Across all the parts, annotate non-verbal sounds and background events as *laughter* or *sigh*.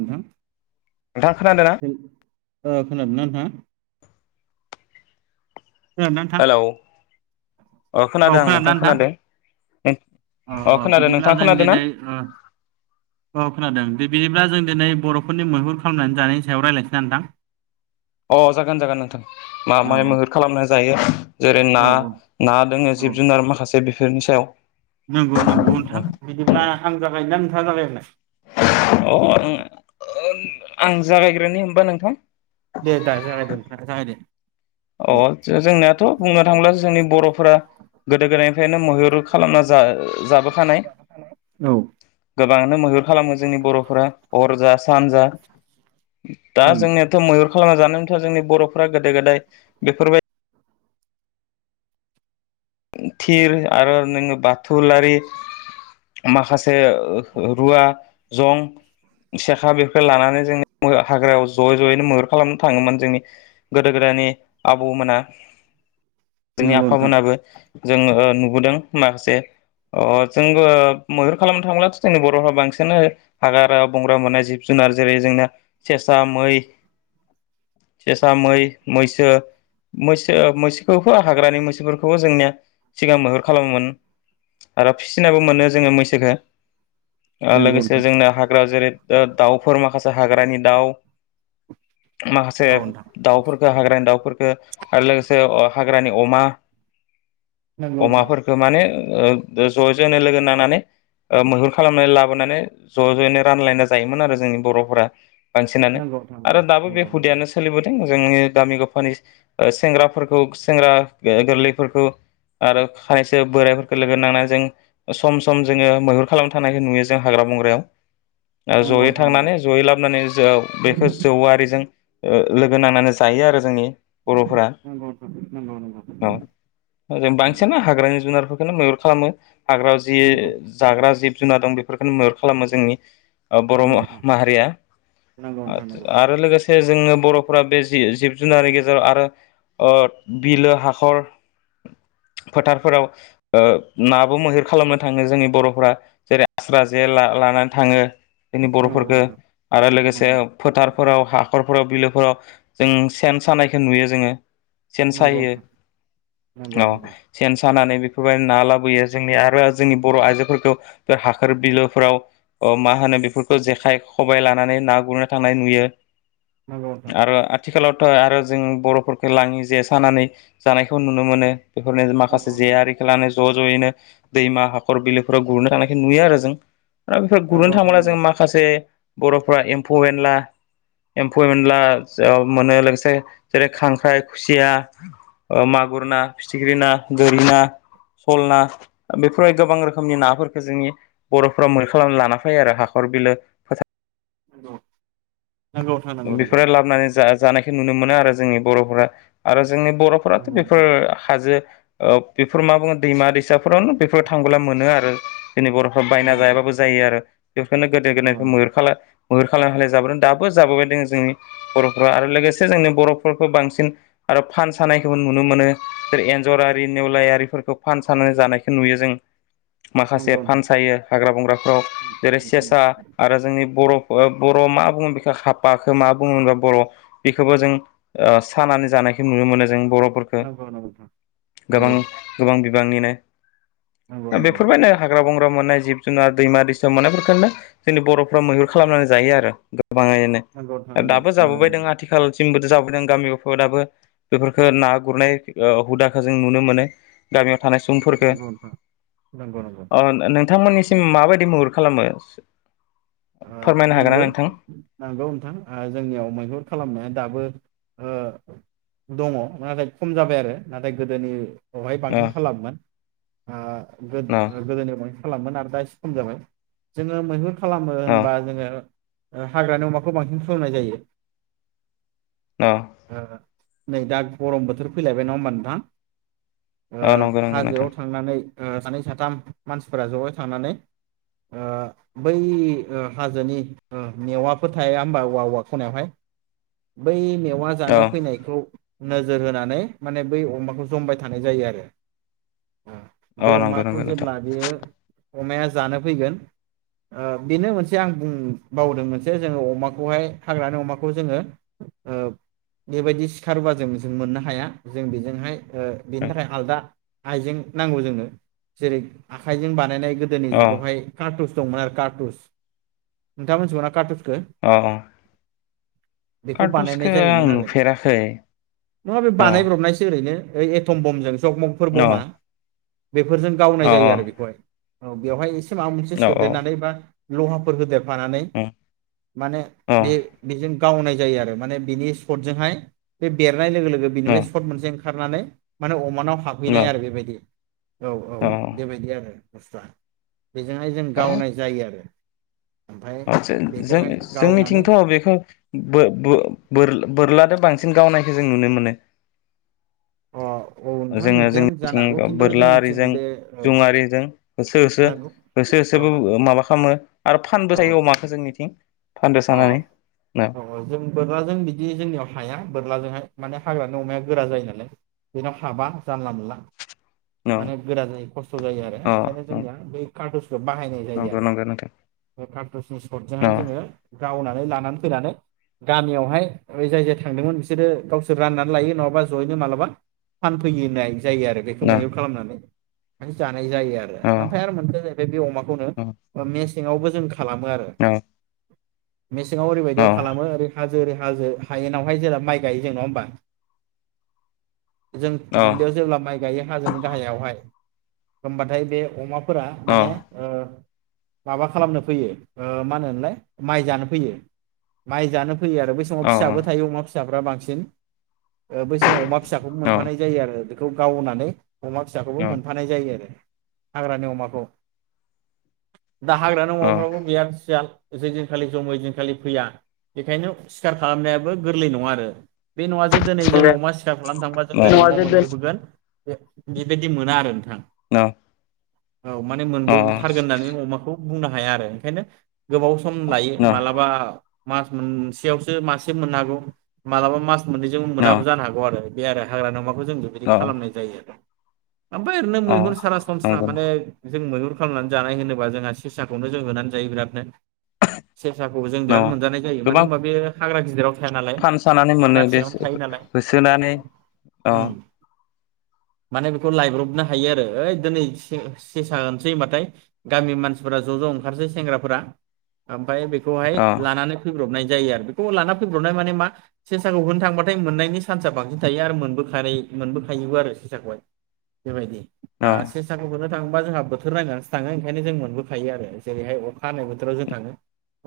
नोंथां नोंथांआ खोनादों ना ओ खोनादोंना नोंथाङा खोनादों ना नोंथां हेलौ अ औ खोनादों आं खोनादोंना नोंथां खोनादों? अ अ खोनादों बिदिब्ला नोंथां जों खोनादों ना दिनै ओ अ खोनादों दिबि ब्ला जों दिनै बर'फोरनि मैहुर खालामनानै जानायनि सायाव रायलायनसैना नोंथां। अ जागोन जागोन नोंथां मा औ मायै मैहुर खालामना जायो जेरै औ ना ना दोङो जिब जुनार माखासे दो धोनि सायाव नोंगौ नोंगौ नोंथां बिदिब्ला आं जागायनो ना नोंथाङा जागाय होनो अ ओ उम आं जागायग्रोनि होमबा नोंथां। दे दा जागायदो नोंथाङा जागायदो अ दे आतसा जोंनियाथ' बुंनो थाङोब्लाो जोंनि बर'फोरा गोदो गोदायनिफ्रायनो मैहुर खालामना जाबोखानाय औ गोबाङानो मैहुर खालामो। बर'फोरा हर जा सान जा दा उम जोंनियाथ' मैहुर खालाम जानानथ' जोंनि बर'फ्रा गोदो गोदाय बेफोरबाय थिर आरो नोङो बाथुलारि माखासे रुवा जं सेखा बेफोर लानानै जोंङो हाग्रायाव ज'यै ज'यैनो मैहुर खालामनो थाङोमोन जोंनि गोदो गोदायनि आबौमोना जोंनि नंगौ नोंथां आफामोनाबो जोङो ओ नुबोदों माखासे जोंबो मैहुर खालामनो थांब्लाथ' जोंनि बर'फ्रा बांसिनानो हाग्रा बंग्रा मोननाय जिब जुनार जेरै जोंनिया सेसा मै सेसामै मैसो मैसो मैसोखौबो हाग्रानि मैसोफोरखौबो जोंनिया सिगां मैहुर खालामोमोन आरो फिसिनाबो मोनो जोङो मैसोखो ओ नंगौ लोगोसे नोंथां जोंना हाग्रा जेरै दाउफोर माखासे हाग्रानि दाउ माखासे औ नोंथां दाउफोरफोरखौ हाग्रानि दाउफोरफोरखौ आरो लोगोसे हाग्रानि अमा नंगौ नोंथां अमाफोरखो माने ज' ज'नो लोगो नांनानै मैहुर खालामनानै लाबोनानै ज' ज'यैनो रानलायना जायोमोन आरो जोंनि बर'फोरा। बांसिनानो नंगौ आरो नोंथां दाबो बे हुदायानो सोलिबोदों जोंनि गामि गफानि सेंग्राफोरखौ सेंग्रा गोरलैफोरखौ आरो खायसो बोराइफोरखौ लोगो नांनानै जों सम सम जोङो मैहुर खालामना थानायखौ नुयो जों हाग्रा बंग्रायाव ओ नंगौ नंगौ जयै नंगौ थांनानै जयै लाबोनानै जो बेखौ जौविजों ओ लोगो नांनानै जायो आरो जोंनि बर'फोरा नंगौ नोंथां नंगौ। सोना‌ हाग्रानि जुनारफोरनो मोन खालामो। हाग्रा जि नंगौ नोंथां नंगौ जाग्रा जि। जिब जुनाद दं बेफोरखौनो मैहुर खालामो जोंनि बर' नोंथां नंगौ माहारिया नोंथां नंगौ आरो लोगोसे जोङो बर'फोरा बे जि जिब जुनारनि गेजेराव आरो ओ बिलो हाखर फोथारफोराव ओ नाबो मैहुर खालामनो थाङो जोंनि बर'फोरा जेरै आस्रा जे ला- लानानै थाङो। जोंनि नंगौ बर'फोरखो नोंथां आरो लोगोसे नंगौ फोथारफोराव हा नखरफोराव बिलोफोराव जों सेन सानायखौ नुयो जोङो। नंगौ नोंथां नंगौ। अ नंगौ सेन सानानै बेफोरबायदि ना लाबोयो जोंनि आरो जोंनि बर' आइजोफोरखौ बे हाखोर बिलोफोराव ओ मा होनो बेफोरखौ जेखाइ खबाइ लानानै ना गुरनो थांनाय नुयो। नंगौ आरो आथिखालाव आरो जों बर'फोरखौ लाङि जे सानानै जानायखौ नुनो मोनो। बेफोरनो माखासे जे नोंथां आरिखो लानाय स ज जयैनो दैमा हाखर बिलोफोराव गुरनो थानायखो नुयो आरो जों। दा बेफोर नंगौ गुरनो नोंथां थाङोब्ला नंगौ जों माखासे बर'फ्रा एम्फौ एनला एम्फौ एनला जाव मोनो लोगोसे जेरै खांख्राइ खुसिया मागुर ना फिथिख्रि ना गोरि ना सल ना बेफोरबायदि गोबां रोखोमनि नाफोरखौ जोंनि बर'फोरा मैहुर खालामनानै लाना फैायो आरो हाखर बिलो फोथार औ बेफोरो लाबोनानै जा-जानायखौ नुनो मोनो आरो। जोंनि बर'फोरा आरो जोंनि बर'फोराथ बेफोर हाजो ओ बेफोर मा बुङो दैमा दैसा बेफोरावनो बेफोर थांबोला मोनो आरो जोंनि बर'फ्रा नंगौ बायना नोंथां जायाबाबो जायो आरो बेफोरखौनो गोदो नंगौ गोदायनिफ्राय नंगौ मैहुर खाला मैहुर खालाम खालाम जाबोदों दा बो जाबोबाय दोङो जोंनि बर'फोरा आरो लोगोसे जोंनि बर'फोरखौ बांसिन आरो फानसानायखौबो नुनो मोनो जै एन्जरारि नेवलायारिफोरखौ फान सानाय जानायखौ नुयो जों। माखासे फानसायो हाग्रा बंग्राफ्राव जेरै सेसा आरो जोंनि बर' बर' मा बुङो बेख हाफाखो मा बुङोबा बर' बेखौबो जों सानानै जानायखौ नुनो मोनो जों बर' फोरखो नंगौ नोंथां नंगौ नोंथां गोबां गोबां बि गोबांनिनो नंगौ नंगौ बेफोरबायनो हाग्रा बं मोननाय जिब जुनार दैमा दैसा मोननायफोरखौनो जोंनि बर'फ्रा मैहुर खालामनानै जायो आरो। गोबाङैनो नंगौ नोंथां नंगौ नोंथां नंगौ दाबो नंगौ नोंथां नंगौ जाबोबायदों आथिखालसिमबो जा गामियाव दाबो बेफोरखौ ना गुरनाय ओ हुदाखौ जों नुनो मोनो गामियाव थानाय सुबुंफोरखौ नंगौ नोंथां नंगौ नंगौ अ नोंथांमोननिसिम माबायदि महर खालामो?? फोरमायनो हागोन ना नोंथां? नांगौ नोंथां ओ जोंनियाव मैहुर खालामनाया दाबो ओ दङ नाथाय खम जाबाय आरो नाथाय गोदोनि बहाय औ बांसिन खालामोन ओ औ गोदोनि बा खालामोमोन आरो दा एसे खम जाबाय जोङो मैहुर खालाम औ होनबा जोङो ओ हाग्रानि अमाखौ बांसिन खालामनाय जायो औ ओ नै दा गरम बोथोर फैलायबाय नङा होमबा नोंथां ओ औ नंगौ नंगौ हाजोआव नोंथां थांनानै ओ सानै साथाम मानसिफोरा जयै थांनानै ओ बै ओ हाजोनि ओ मेवाफोर थाया होमबा औवा औवा खनायावहाय बै मेव अमा औ जानो फैनायखौ नोजोर होनानै माने बै अमाखौ जमबाय थानाय जायो आरो औ बे नंगौ अमाखौ नंगौ नोंथां जेब्ला बेयो अमाया जानो फैगोन ओ बेनो मोनसे आं बुं बावदों मोनसे जोङो अमाखौहाय हाग्रानि अमाखौ जोङो ओ‌ बेबायदि सिखारोबा जों जों मोननो हाया जों बेजोंहाय ओ बेनि थाखाय आलदा आइजें नांगौ जोंनो जेरै आखाइजों बानायनाय गोदोनि औ जुगावहाय कारटुस दंमोन आरो कारटुस नोंथांङा मिथिगौना‌ कारटुस औ बेखौ बानायनाय कारटुसखौ आं जायोमोन आरो नुफेराखै नङा बे औ बानायब्रबनायसो ओरैनो ओइ एथम बमजों जग मगफोर औ औ बमा बेफोरजों गावनाय औ जायो आरो बेखौहाय औ बेवहाय ए से माबा मोनसे सोदेरनानै बा लहाफोर होदेर फानानै औ माने औ बे बेजों गावनाय जायो आरो माने बिनि सदजोंहाय बे बेद नाय लोगो लोगो बेनिफ्राय सद मोनसे ओंखारनानै माने अमानाव हाबहैनाय आरो बेबायदि औ औ बेबायदि आरो बस्था बेजोंहाय जों गावनाय जायो आरो ओमफ्राय बेखौहाय जों गावनानै जोंनिथिंथ' बेखौ बो बो बोर बोरलादो बां सिन गावनायखौ जों नुनो मोनो अ औ नोंथां जोङो नोंथाङा जानो हागौ जोंनिथिंनिखौ खिन्थु जोंनिथिं बोरलाआरिजों बे औ जुंआरिजों होसो होसो नंगौ होसो औ होसोबो माबा खालामो आरो फानबो औ थायो अमाखौ जोंनिथिं फानदो अ सानानै न औ जों बोरलाजों बिदि जोंनियाव हाया बोरलाजोंहाय माने हाग्रानि अमाया गोरा जायो नालाय बेनाव हाबा जानला मोनला न माने गोरा जायो खस्थ' जायो आरो अ बेखायनो जोंनिया बै कार्टुसखौ बाहायनाय जायो नंगौ आरो नंगौ नोंथां बे कार्टुसनि सर्टजोंहाय अ जोङो गावनानै लानानै फैनानै गामियावहाय जाय जाय थांदोंमोन बिसोरो गावसोर राननानै लायो नङाबा जयैनो मालाबा फानफैयो होननाय जायो आरो बेखौ न मैहुर खालामनानै जा नाय जायो आरो अ ओमफाय आरो मोनसेया जाहैबाय बे अमाखौनो अ मे सिङावबो जों खालामो आरो अ मेसेङाव ओरैबायदियाव अ खालामो ओरै हा जो हाजो हायेनावहाय जेला माइ गायो जों नङा होमबा जों अ दुब्लियाव जेब्ला माइ गायो हाजोनि गाहायावहाय होमबाथाय बे अमा फोरा माने ओ माबा खालामनो फैयो ओ मा होनोमोनलाय माइ जानो फैयो माइ जानो फैयो आरो बै समाव फिसाबो अ थायो अमा फिसाफ्रा बां सिन ओ बै समाव अमा फिसाखौबो अ मोनफानाय जायो आरो बेखौ गावनानै अमा फिसाखौबो न मोनफानाय जायो आरो हाग्रानि अमाखौ दा हाग्रानि अमाफ्राबो बिराद सियान *unintelligible* जेखालि जमो एदिनखालि फैया बेखायनो सिखार खालामनायाबो गोरलै नङा आरो। बे नङा जे दिनै जों अमा सिखार खालामनो थांबा जों दिनै अमा मोनबोगोन। बेबायदि मोना आरो नोंथां। औ औ माने मोनबोथारगोन होननानै अमाखौ बुंनो हाया आरो ओंखायनो गोबाव लायो मालाबा मास मोनसेयावसो मासे मोननो हागौ मालाबा मास मोननैजों न मोनाबो जानो हागौ आरो बे आरो हाग्रा अमा खौ जों बेबायदि अ खालामनाय जायो आरो। ओमफाय ओरैनो अ मैहुर सरासनस्रा नंगौ माने जों मैहुर खालामनानै जानाय होनोबा जोंहा सेसाखौनो जों होनानै जायो बिरादनो। सेेरसाखौ जों न बिराद मोनजानाय जायो मानो होनबा बे हाग्रा गिदिराव थाया नालाय फान सानानै हाग्रा मोनो देस फिसायावनो थायो नालाय होसोनानै अ उम माने बेखौ लायब्रबनो हायो आरो ओइ दिनै से सेसा होनोसै होनबाथाय गामिनि मानसिफोरा ज ज ओंखारसै सेंग्राफोरा। ओमफाय बे खौहाय अ लानानै फैब्रबनाय जायो आरो बेखौ लाना फैब्रनाय माने मा सेसाखौ होनो थांबाथाय मोननायनि सान्सा बांसिन थायो आरो मोनबोखाराय मोनबोखायोबो आरो सेसाखौहाय। बेबायदि आ सेसाखौ होनो थाङोबा जोंहा बोथोर नायनानैसो थाङो ओंखायनो जोङो मोनबोखायो आरो जेरैहाय अखा हानाय बोथोराव जों थाङो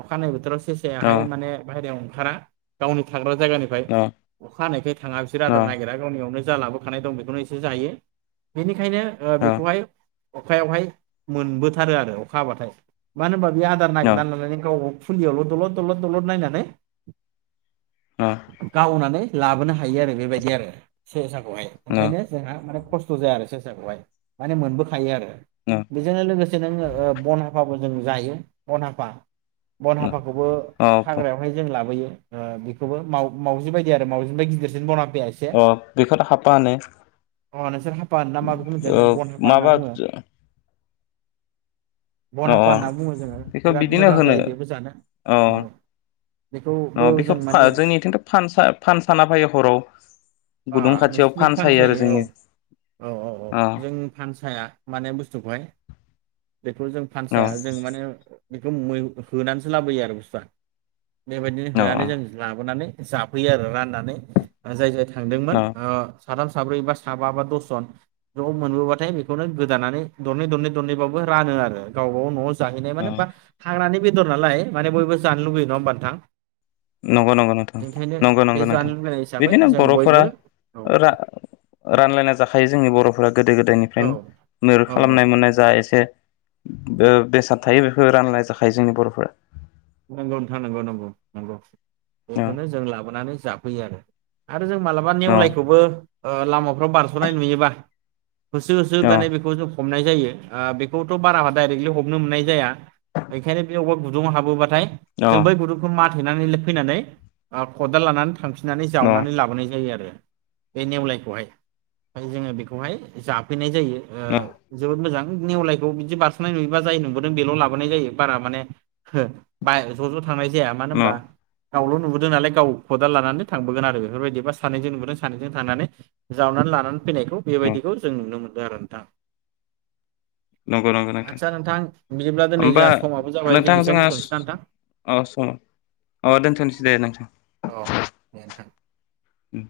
अखा हानाय बोथोरावस सेसायाहाय माने बायहेरायाव ओं खारा गावनि थाग्रा जायगानिफाय अखा हानायखाय थाङा बिसोर आदार नागिरा गावनियावनो जा लाबोखानाय दं बेखौनो एसे जायो। बिनि खायनो ओ बेखौहाय अखायावहाय मोनबोथारो आरो अखा हाबाथाय। मानो होनबा बे आर *unintelligible* खुलियावल दलद दलद दलद नायनानै गावनानै लाबोनो हायो आरो बेबायदि आरो सेसा खौहाय ओंखायनो जोंहा मान खस्थ' जाया आरो सेसाखौहाय माने मोनबोखायो आरो। बेजोंनो लोगोसे नोङो ओ बन हाफा- खौ जों जायो बनहा फा बन हाफाखौबो अ हाग्रायावहाय जों लाबोयो। ओ बेखौबो माव मावजि बायदि आरो मावजिनिफ्राय गिदिरसिन बना अ बेखौथ हाफा होने। अ नोंसोर हाफ फा होनो ना माबा बेखौ मोनथिया जों बन हापा होनना माबा बुङो। अ बन अ हाफा होनना बुङो जोङो। बेखौ बिराद बिदिनो मोजां होनो जायो बेबो जानो अ औ। बेखौबो अ बेखौ जों फा माने जोंनिथिंथ' फान सा फान साना फैयो हराव आ गुदुं खाथियाव नोंसिनि फान सायो आरो फानसायो औ जोंनि औ औ औ अ जों फानसाया माने बुस्थुखौहाय बेखौ जों अ फानसाया जों माने बेखौ होनानैसो लाबोयो आरो बुस्थुआ बेबायदिनो अ होनानै जों लाबोनानै जाफैयो आरो राननानै जाय जाय थांदोंमोन। साथाम साब्रै बा साबा बा दसजन ज' मोनबोबाथाय बेखौनो गोदानानै दरनै दरनै दरनैबाबबो रानो आरो गावबा गाव न'आव जाहैनाय अ माने हाग्रानि बेदर नालाय माने बयबो जानो लुगैयो नङा होमबा नोंथां। नंगौं नंगौ नोंथां ओंखायनो नंगौ बे नंगौ नोंथां जानो लुुबैनाय हिसाबै बिदिनो जों बर'फोरा बयबो औ रानलायना जाखायो जोंनि बर'फोरा गोदो औ गोदायनिफ्रायनो मैहुर औ औ खालामनाय मोननाय जा एसे बेसाद थायो बेखौ राननाय जाखायो जोंनि बर'फोरा नंगौ नोंथां नंगौ नंगौ नंगौ। औ बेखौनो जों लाबोनानै जाफैयो। होयो आरो। जों मालाबा औ नेवलायखौबो लामाफ्राव बारस'नाय नुयोबा। होसो होसो औ माने बेखौ जों हमनाय जायो। बेखौथ' बारा डायरेक्टलि हमनो मोननाय जाया बेखायनो बे अबेबा गुदुंङाव हाबोबा ओमफ्राय औ जों बै गुदुंखौ माथेनानै फैनानै खदाल लानानै थांफिननानै न जावनानै लाबोनाय जायो आरो। बे नेवलायखौहाय जोङो बेखौहाय जाफैनाय जायो ओ जोबोद मोजां नेवलायखौ बिदि बारस'नाय नुयोबा जाय नुबोदों बेल' लाबोनाय जायो बारा माने बा ज' ज' थांनाय जाया मानो न होमबा गावल' नुबोदों नालाय गाव खदाल लानानै थांबोगोन आरो बेफोरबायदिबा सानैजों नुबोदों सानैजों थांनानै जावनानै लानानै फैनायखौ न बेबायदिखौ जों नुनो मोनो बिदि आरो नोंथां नंगौ नंगौ आतसा नोंथां बिदिब्ला दिनै होमबा जोंहा समाबो जाबाय जों नोंथां एसेबयावनो जोंहा दोनथ'नोसै ना नोंथां अ सम औ अ दोनथ'नोसै दे नोंथां औ दे नोंथां उम